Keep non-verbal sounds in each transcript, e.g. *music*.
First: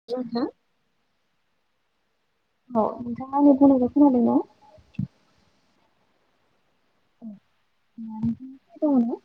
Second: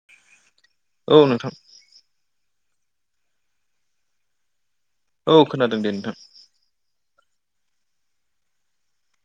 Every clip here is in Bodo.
*inaudible* नोंथां औ नोंथां औ नोंथाङा आंनि बुंनायखौ खोनादों ना? औ खोनादों दे नोंथां। *unintelligible*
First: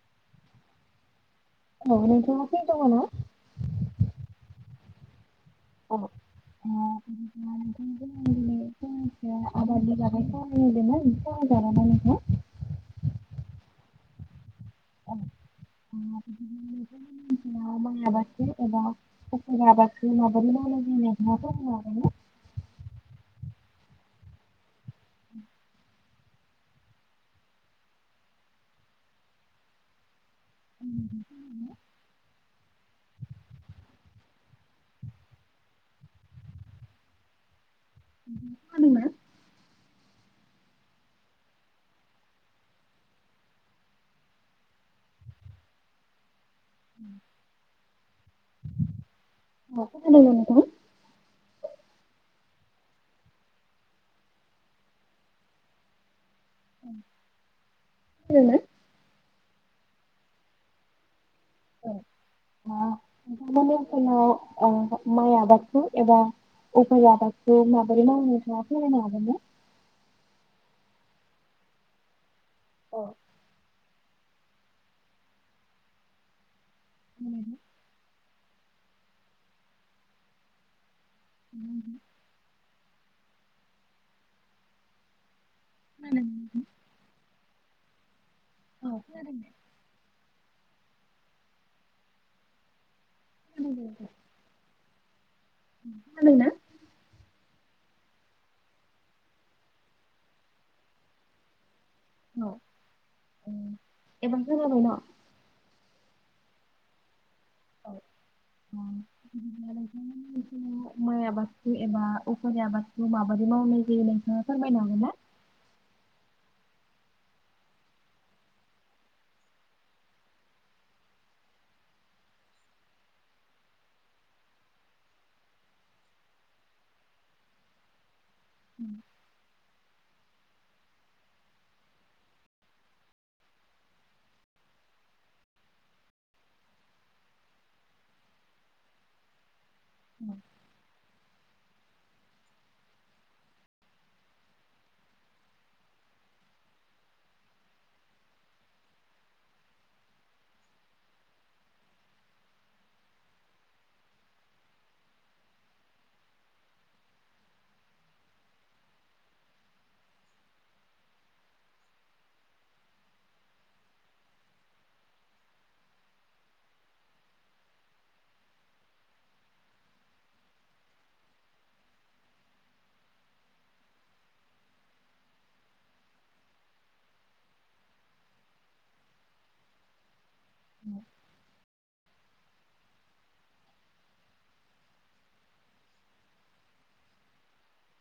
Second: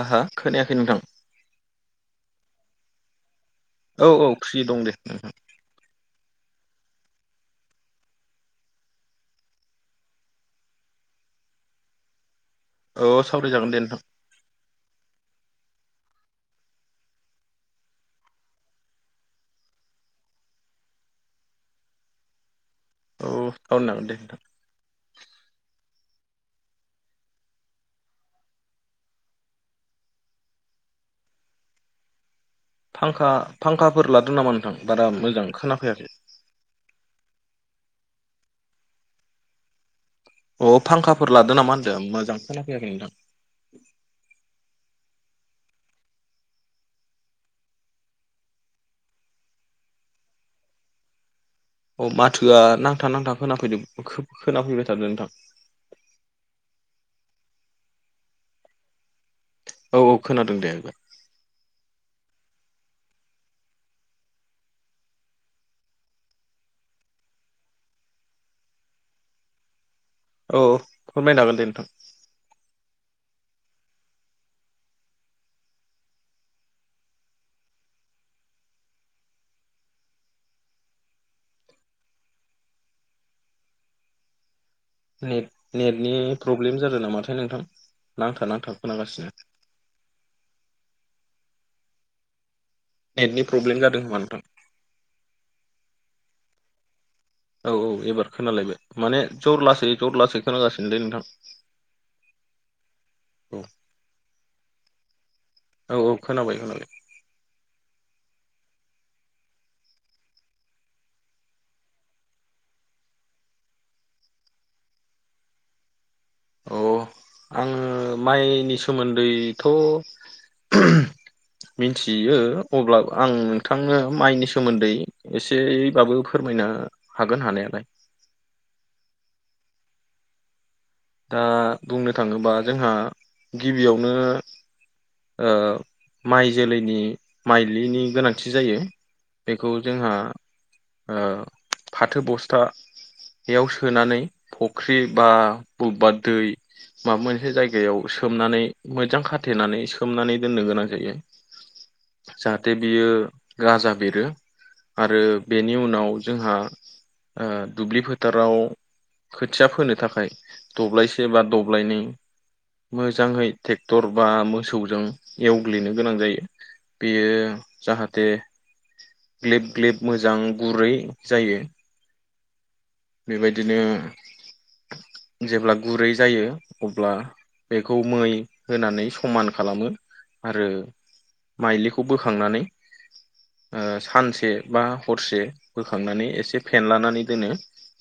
आ हा खोनायाखै नोंथां। औ नोथाङा फ्रि दङना? औ औ फ्रि दं दे। *unintelligible* *unintelligible* औ सावरायजागोन दे नोंथां। *unintelligible* *unintelligible* एबा माइ आबादथि एबा अक आबाद माबोरै माव जनाय *unintelligible* औ थावनो नामोन दे नोंथां *unintelligible* उम *unintelligible* उम *inaudible* फांखा फांखाफोर लादों नामा नोंथां बारा मोजां खोनाफैयाखै। *unintelligible* अ फांखाफोर लादो नामा होनदो मोजां खोना फैयाखै नोंथां। *unintelligible* अ खोनादों नोंथां? अ माथोआ नांथा नांथा खोनाफैदोब खोब खोनाफैबाय थादो नोंथां। खोनादों औ औ खोनादों दे एबार। *unintelligible* मायाबादखौ एबा अफोर जाबाख' माबारि मावनाय जायो‌ फोरामायनो हागोनना? औ अ फोरमायनो हागोन दे नोंथां। अ। उम उम नेट नेटनि खोनादों नोंथां? प्रब्लेम जादोनामाथाय नोंथां नांथा नांथा औ खोनादों खोनागासिनो। दे। नेटनि खोनादों प्रब्लेम जादों खोमा नोंथां। खोनादों ना औ औ एबार खोनालायबाय माने जर लासै जर लासै खोनागासिनोलै नोंथां। औ ओ औ एबार खोनाबायना। औ औ खोनाबाय खोनाबाय। औ उम। बिदि माइ आबादखौ एबा उफेरे आबादखौ माबायदि मावनाय जायो नोंथाङा फोरमायनो हागोनना। अ आङो माइनि सोमोन्दैथ' मिनथियो अब्ला आं नोंथांनो माइनि सोमोन्दै एसेयैबाबो फोरमायनो हागोन हानायालाय। उम। दा बुंनो थाङोबा जोंहा गिबियावनो ओ माइ जोलैनि माइलिनि गोनांथि जायो। बेखौ जोंहा ओ फाथो बस्थायाव सोनानै फुख्रि बा बब्बा दै माबा मोनसे जायगायाव सोमनानै मोजां खाथेनानै सोमनानै दोननो गोनां जायो। जाहाथे बेयो गाजा बेरो। आरो बेनि उनाव जोंहा ओ दुब्लि फोथाराव खोथिया फोनो थाखाय दब्लायसे एबा दब्लायनै मोजाङै ट्रेक्टर बा मोसौजों एवग्लिनो गोनां जायो। बेयो जाहाथे ग्लेब ग्लेब मोजां गुरै जायो। बेबायदिनो जेब्ला गुरै जायो अब्ला बेखौ मै होनानै समान खालामो आरो माइलिखौ बोखांनानै ओ सानसे बा हरसे बोखांनानै एसे फेनलानानै दोनो।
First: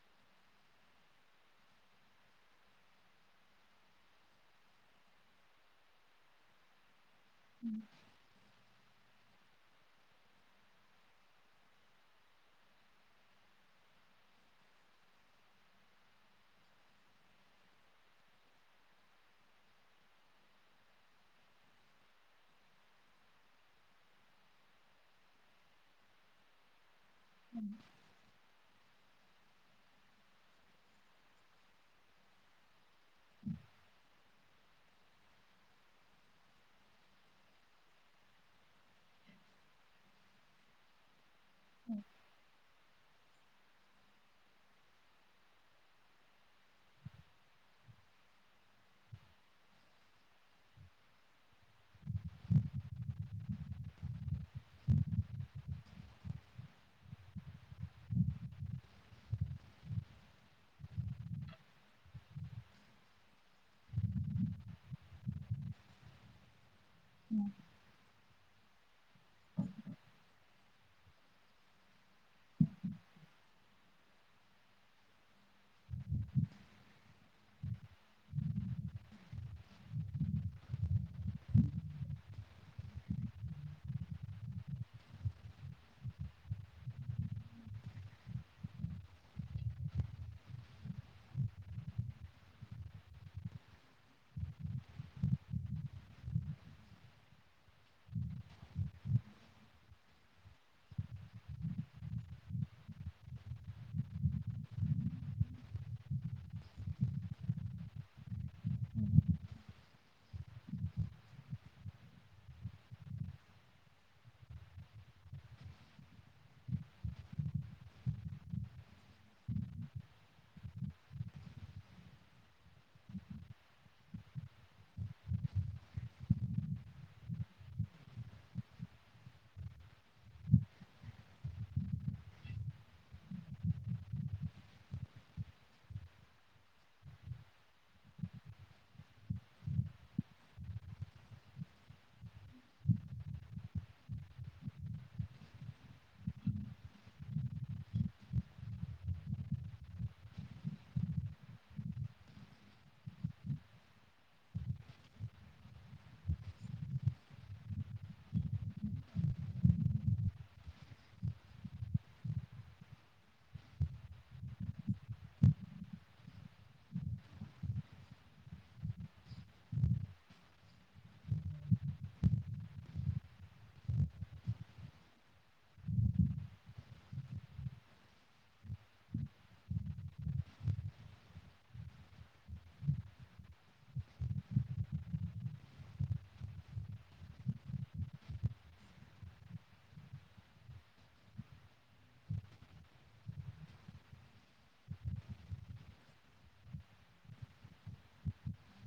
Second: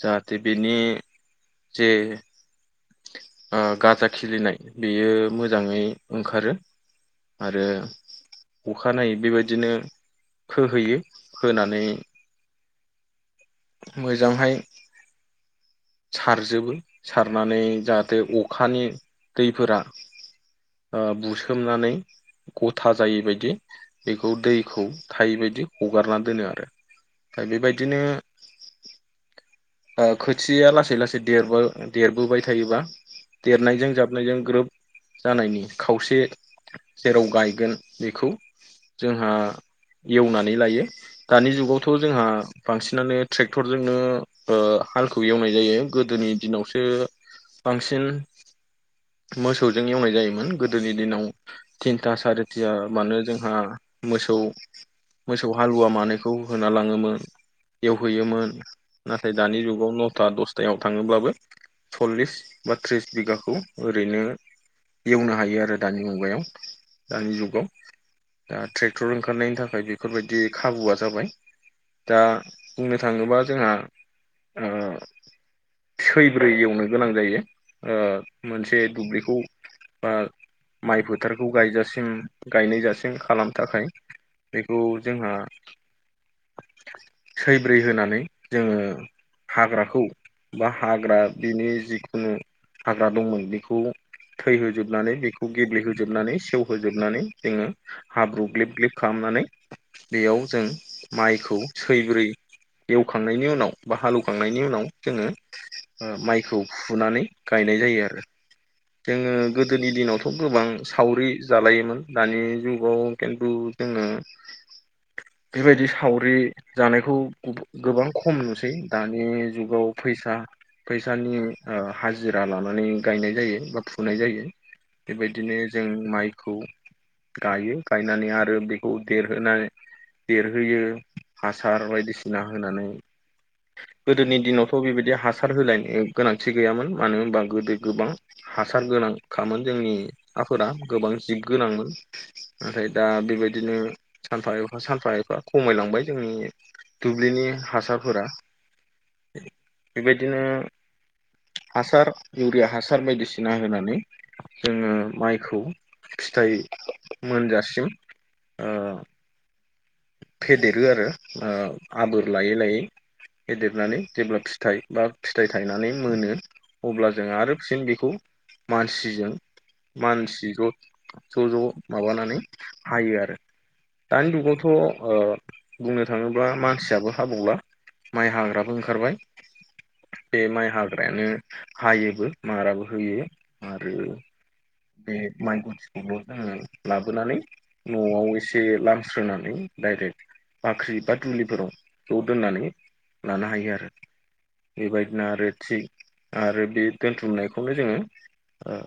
जाहाथे बिनि जे ओ गाजा खिलिनाय बेयो मोजाङै ओंखारो। आरो अखानायै बेबायदिनो फोहैयो फोनानै मोजांहाय सारजोबो सारनानै जाहाथे अखानि दैफोरा ओ बुसोमनानै गथा जायै बदि बेखौ दैखौ थायै बायदि हगारना दोनो आरो। दा बेबायदिनो ओ खोथिया लासै लासै देर देरबोबाय थायोबा देरनायजों जाब नायजों ग्रोब जानायनि खावसे जेराव गायगोन बेखौ जोंहा एवनानै लायो। दानि जुगावथ' जोंहा बांसिनानो ट्रेक्टरजोंनो ओ हालखौ एवनाय जायो गोदोनि दिनावसो बांसिन मोसौजों एवनाय जायोमोन गोदोनि दिनाव थिन्था सारिथा बानो जोंहा मोसौ मोसौ हालुवा मानैखौ होना लाङोमोन। फैयोमोन नाथाय दानि जुगाव नथा दसथायाव थाङोब्लाबो सल्लिस बा थ्रिस बिगाखौ ओरैनो एवनो हायो आरो दानि मुगायाव दानि जुगाव। दा ट्रेक्टर ओंखारनायनि थाखाय बेफोरबायदि खाबुआ जाबाय दा बुंनो थाङोबा जोंहा ओ सैब्रै एवनो गोनां जायो ओ मोनसे दुब्लिखौ बा माइ फोथारखौ गायजासिम गायनाय जासिम खालामनो थाखाय बेखौ जोंहा सैब्रै होनानै जोङो हाग्राखौ बा हाग्रा बिनि जिखुनु हाग्रा दंमोन बेखौ थैहोजोबनानै बेखौ गेब्लेहोजोबनानै सेवहोजोबनानै जोङो हाब्रु ग्लेब ग्लेब खालामनानै बेयाव जों माइखौ सैब्रै एवखांनायनि उनाव बा हालौवखांनायनि उनाव जोङो ओ माइखौ फुनानै गायनाय जायो आरो। जोङो गोदोनि दिनावथ' गोबां सावरि जालायोमोन दानि जुगाव खिन्थु जोङो *unintelligible* बेबायदि सावरि जानायखौ गुबु गोबां खम नुसै दानि जुगाव फैसा फैसानि ओ हाजिरा लानानै गायनाय जायो बा फुनाय जायो। बेबायदिनो जों मायखौ गाइयो गायनानै आरो बेखौ देरहोनानै देरहोयो हासार बायदिसिना होनानै गोदोनि दिनावथ' बेबायदि हासार होलायनो गोनांथि गैयामोन मानो होनबा गोदो गोबां हासार गोनांखामोन जोंनि हाफोरा गोबां जिब गोनांमोन। नाथाय दा बेबायदिनो सानफा एफा सानफा एफा खमायलांबाय जोंनि दुब्लिनि हासारफोरा। बेबायदिनो हासार इउरिया हासार बायदिसिना होनानै जोङो माइखौ फिथाइ मोनजासिम ओ फेदेरो आरो ओ आबोर लायै लायै। फेदेरनानै जेब्ला फिथाइ बा फिथाइ थायनानै मोनो अब्ला जों आरो फिन बेखौ मानसिजों मानसि ज' ज' ज' माबानानै हायो आरो दानि जुगावथ' थ' ओ बुंनो थाङोब्ला मानसियाबो हाबावला। माइ हाग्राबो ओंखारबाय। बे माइ हाग्रायानो हायोबो माराबो होयो आरो बे माइ गुथिखौबो जोङो लाबोनानै न'आव एसे लामस्रोनानै डाइरेक्ट बाख्रि बा दुलिफोराव ज' दोननानै लानो हायो आरो। बेबायदिनो आरो थिग आरो बे दोनथुमनायखौनो जोङो ओ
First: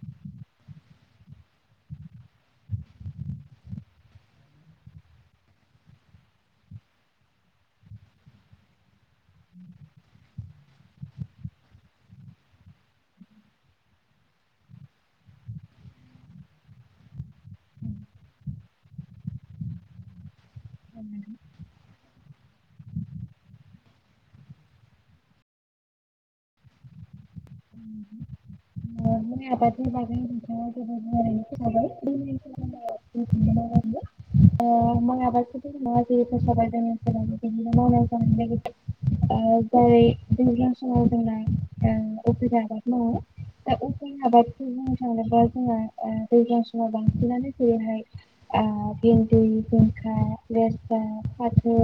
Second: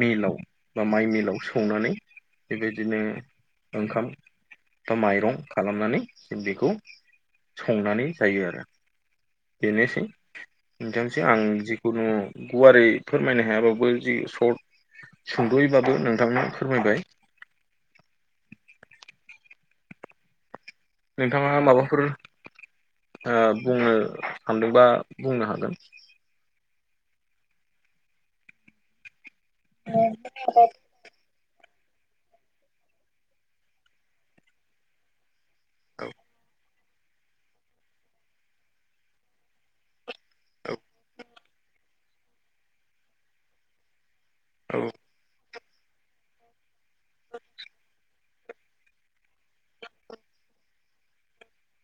मिलाव बा माइ मिलाव सौनानै बेबायदिनो ओंखाम बा माइरं खालामनानै बेखौ संनानै जायो आरो। बेनोसै। *unintelligible* आं जिखुनु गुवारै फोरमायनो हायाबाबो जि सर्ट सुंद'यैबाबो नोंथांनो फोरमायबाय। औ नोंथां। नोंथाङा माबाफोर ओ बुंनो सानदोंबा बुंनो हागोन। *inaudible* *inaudible* औ *inaudible* दैज्लां समाव जोंना ओ उफेरा आबाद मावो दा उफेरा आबाद बे औ बुंनो थांङोबा जोङा ओ दैज्लां समाव बांसिनानो जेरैहाय आ भिन्दि जिंखा लेस्रा फाथो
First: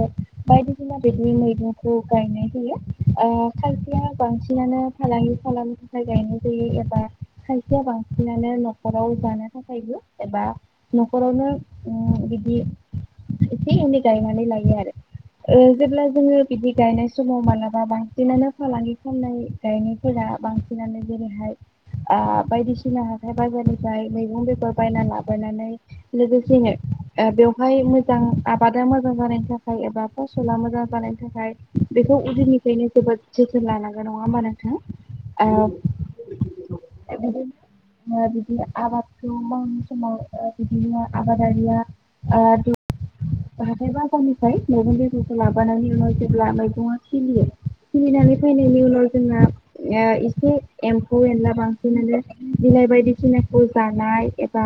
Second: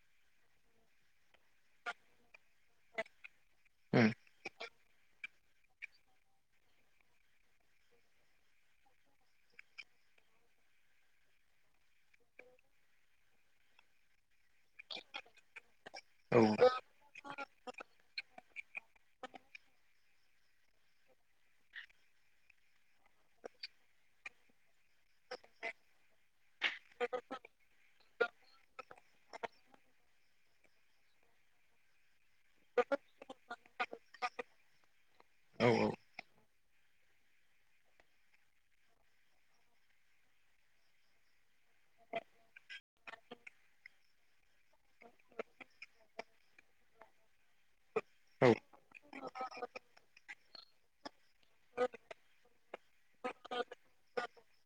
बायदिसिना बिदनि मैगंखौ गायनाय जायो आ खायसेया बांसिनानो फालांगि खालामनो थाखाय गायनाय जायो एबा खायसेया बांसिनानो नखराव जानो थाखायबो एबा नखरावनो उम बिदि एसे एनै गायनानै लायो आरो ओ जेब्ला जोङो उम बिदि गायनाय समाव मालाबा बांसिनानो फालांगि खालामनाय गायनायफोरा बांसिनानो जेरैहाय आ बायदिसिना हाथाइ बाजारनिफ्राय मैगं बेगर बायना लाबोनानै लोगोसेनो ओ बेवहाय मोजां आबादा मोजां जानायनि थाखाय खाय एबा फसला मोजां बानायनि थाखाय बेखौ उदैनि बेनो जोबोद जोथोन लानांगौ नङा होमबा नोंथां औ ओ बिदिनो ओ बिदिनो आबादखौ मावनो समाव ओ बिदिनो आबादारिया आ *unintelligible* हाथाय बाजारनिफ्राय मैगं बेगरखौ लाबोनानै उनाव जेब्ला मैगंआ खिलियो खिलिनानै औ फैनायनि उनाव जोंना ओ एसे एम्फौ एनला बांसिनानो बिलाइ बायदिसिनाखौ जानाय एबा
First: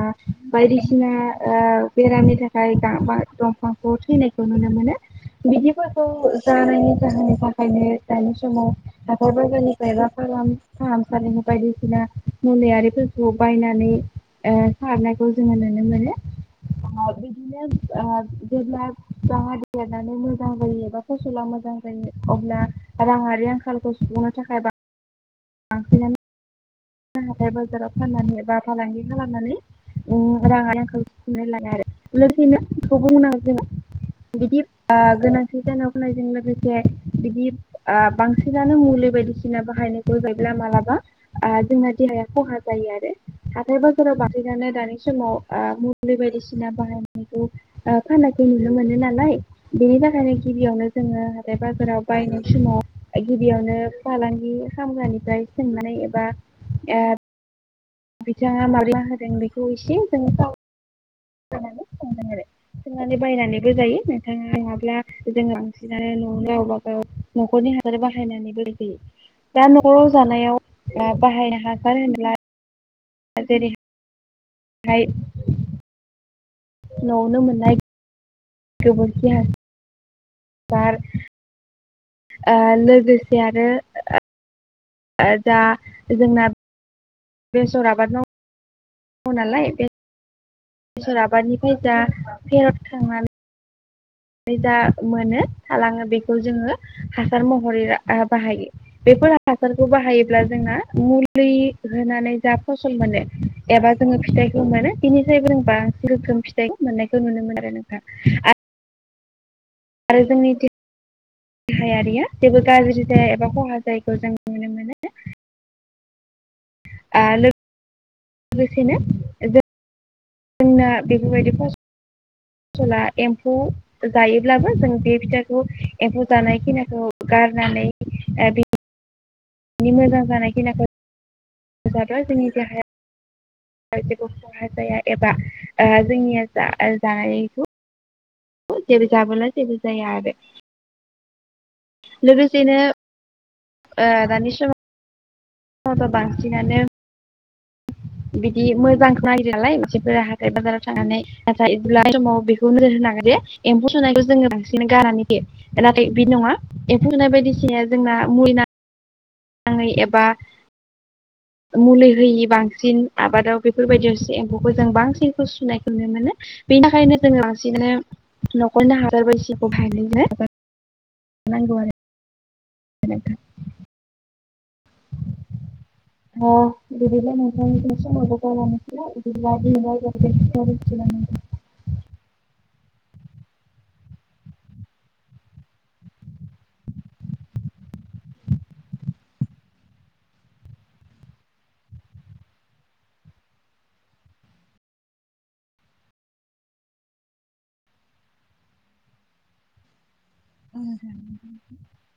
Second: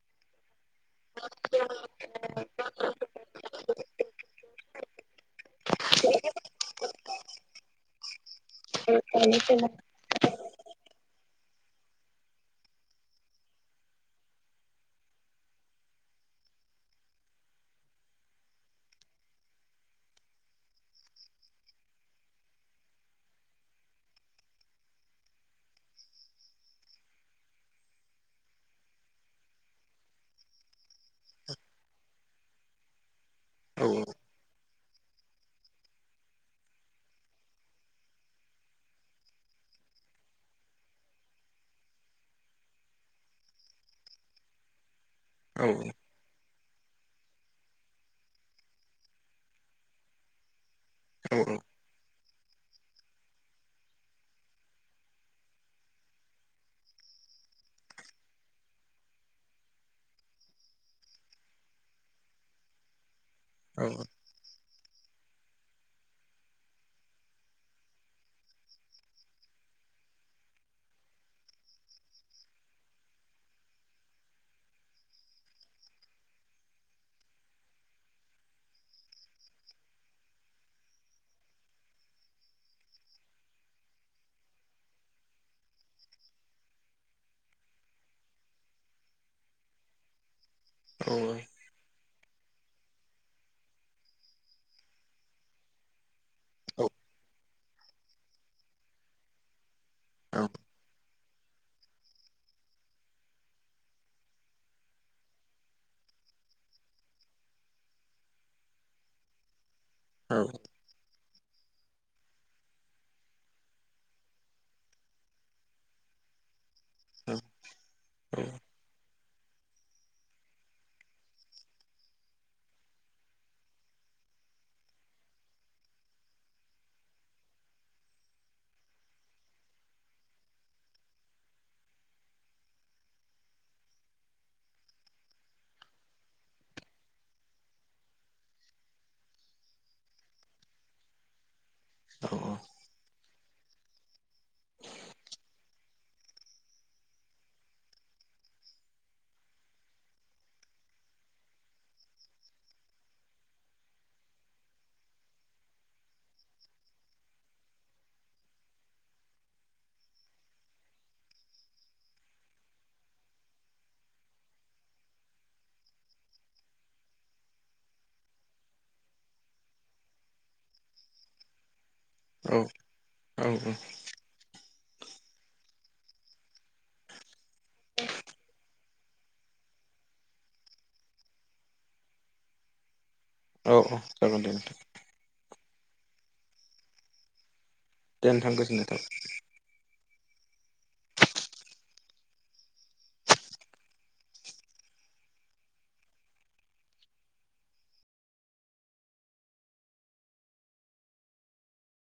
बायदिसिना ओ बेरामनि थाखाय ओमफ्राय दा दंफांखौ थैनायखौ नुनो मोनो बिदिफोरखौ जानायनि जाहोननि थाखायनो दानि समाव हाथाय बाजारनिफ्राइ ला फाहामसालिनि बायदिसिना मुलि आरिफोरखौ बायनानै ओ सारनायखौ जोङो नुनो मोनो ओ बिदिनो ओ जेब्ला बिफाङा देरनानै मोजां जायोबा फसला मोजां जायो अब्ला राङारि आंखालखौ सुफुंनो थाखाय बा लांफैनानै हाथाय बाजाराव फाननानै एबा फालांगि खालामनानै उम राङारि आंखालखो सुफुंनानै लानो हागोन लोगोसेनो बेखौ बुंनांगो जोङो औ औ बिदि गोनांथि जाना होनायजों लोगोसे बिदि ओ बांसिनानो मुलि बायदिसिना बाहायनायखौ मालाबा ओ जोंना देहाया खहा जायो आरो आरो हाथाय बाजाराव बथायनानै दानि औ समाव ओ बायदिसिना बाहायनायखौ फाननायख नुनो मोनो नालाय बेनि थाखायनो गिबियावनो जोङो हाथाइ बाजाराव बायनाय समाव गिबियावनो फालांगि खामग्रानिफ्राय सोंनानै एबा *unintelligible* बिथाङा माब्ला होदों बेखौ एसे जोङो साव नानै सो आरो सनानै बायनानैबो जायो नाङा नङाब्ला जों लांसिनानो न'आव गावबा गाव न'खरनि हासार बाहायनानै बोलोै होयो दा न'आव जानायाव ओ बाहायनो हासार होनब्ला *unintelligible* फ्राय न'आवनो मोननाय *unintelligible* बार ओ लोगोसे आरो ओ दा जोंना बेसर आबाद माव मावो नालाय बे बेसर औ आबादनिफ्राय जा फेरद खांनानै बे जा मोनो थालाङो बेखौ जोङो औ हासार महरै बाहायो। बेफोर हाफोरखौ बाहायोब्ला जोंना मु लि होनानै जा फसल मोनो एबा जोङो फिथाइखौ मोनो बिनिफ्रायबो जों बांसिन रोखोम फिथाइ मोननायखौ नुनो मोन आरो नोंथां आ आरो औ जोंनि देहायारिया जेबो गाज्रि जाया एबा खहा जायैखौ जों नुनो मोनो। ओ औ औ लोगोसेनो जोंना बेफोरबायदि फस फसला एम्फौ जायोब्लाबो जों बे फिथाखौ एम्फौ जानाय खिनिखौ गारनानै ओ बे मोजां जानायखिनाखौ जाब्ला जोंनि देहाया जेबो खहा जाया एबा ओ जोंनिया जा जानायखौ जेबो जाबोला जेबो जाया आरो लोगोसेनो ओ दानि समाव नङाबा बांसिनानो बिदि मोजांखौ नागिर नालाय बिसोरफोरा हाथाय बाजाराव थांनानै नथाय बिदिब्ला समाव बेखौ नोजोर होनोनांगोन जे एम्फौ सुनायखौ जोङो बांसिन गारनानै फैयो। नाथाय बिदि नङा एम्फौ सुनाय बायदिसिना जोंना मुलि नाङै एबा मुलि होयि बांसिन आबादाव बेफोरबायदियावसो एम्फौखौ जों बांसिनखौ सुनायखौ नुनो मोनो। बेनिखायनो जों लासिननानो *unintelligible* नांगौआरो औ *unintelligible* औ औ *unintelligible* औ औ जागोन दे नोंथां। दे नोंथां गोजोननाय थाबाय। *inaudible*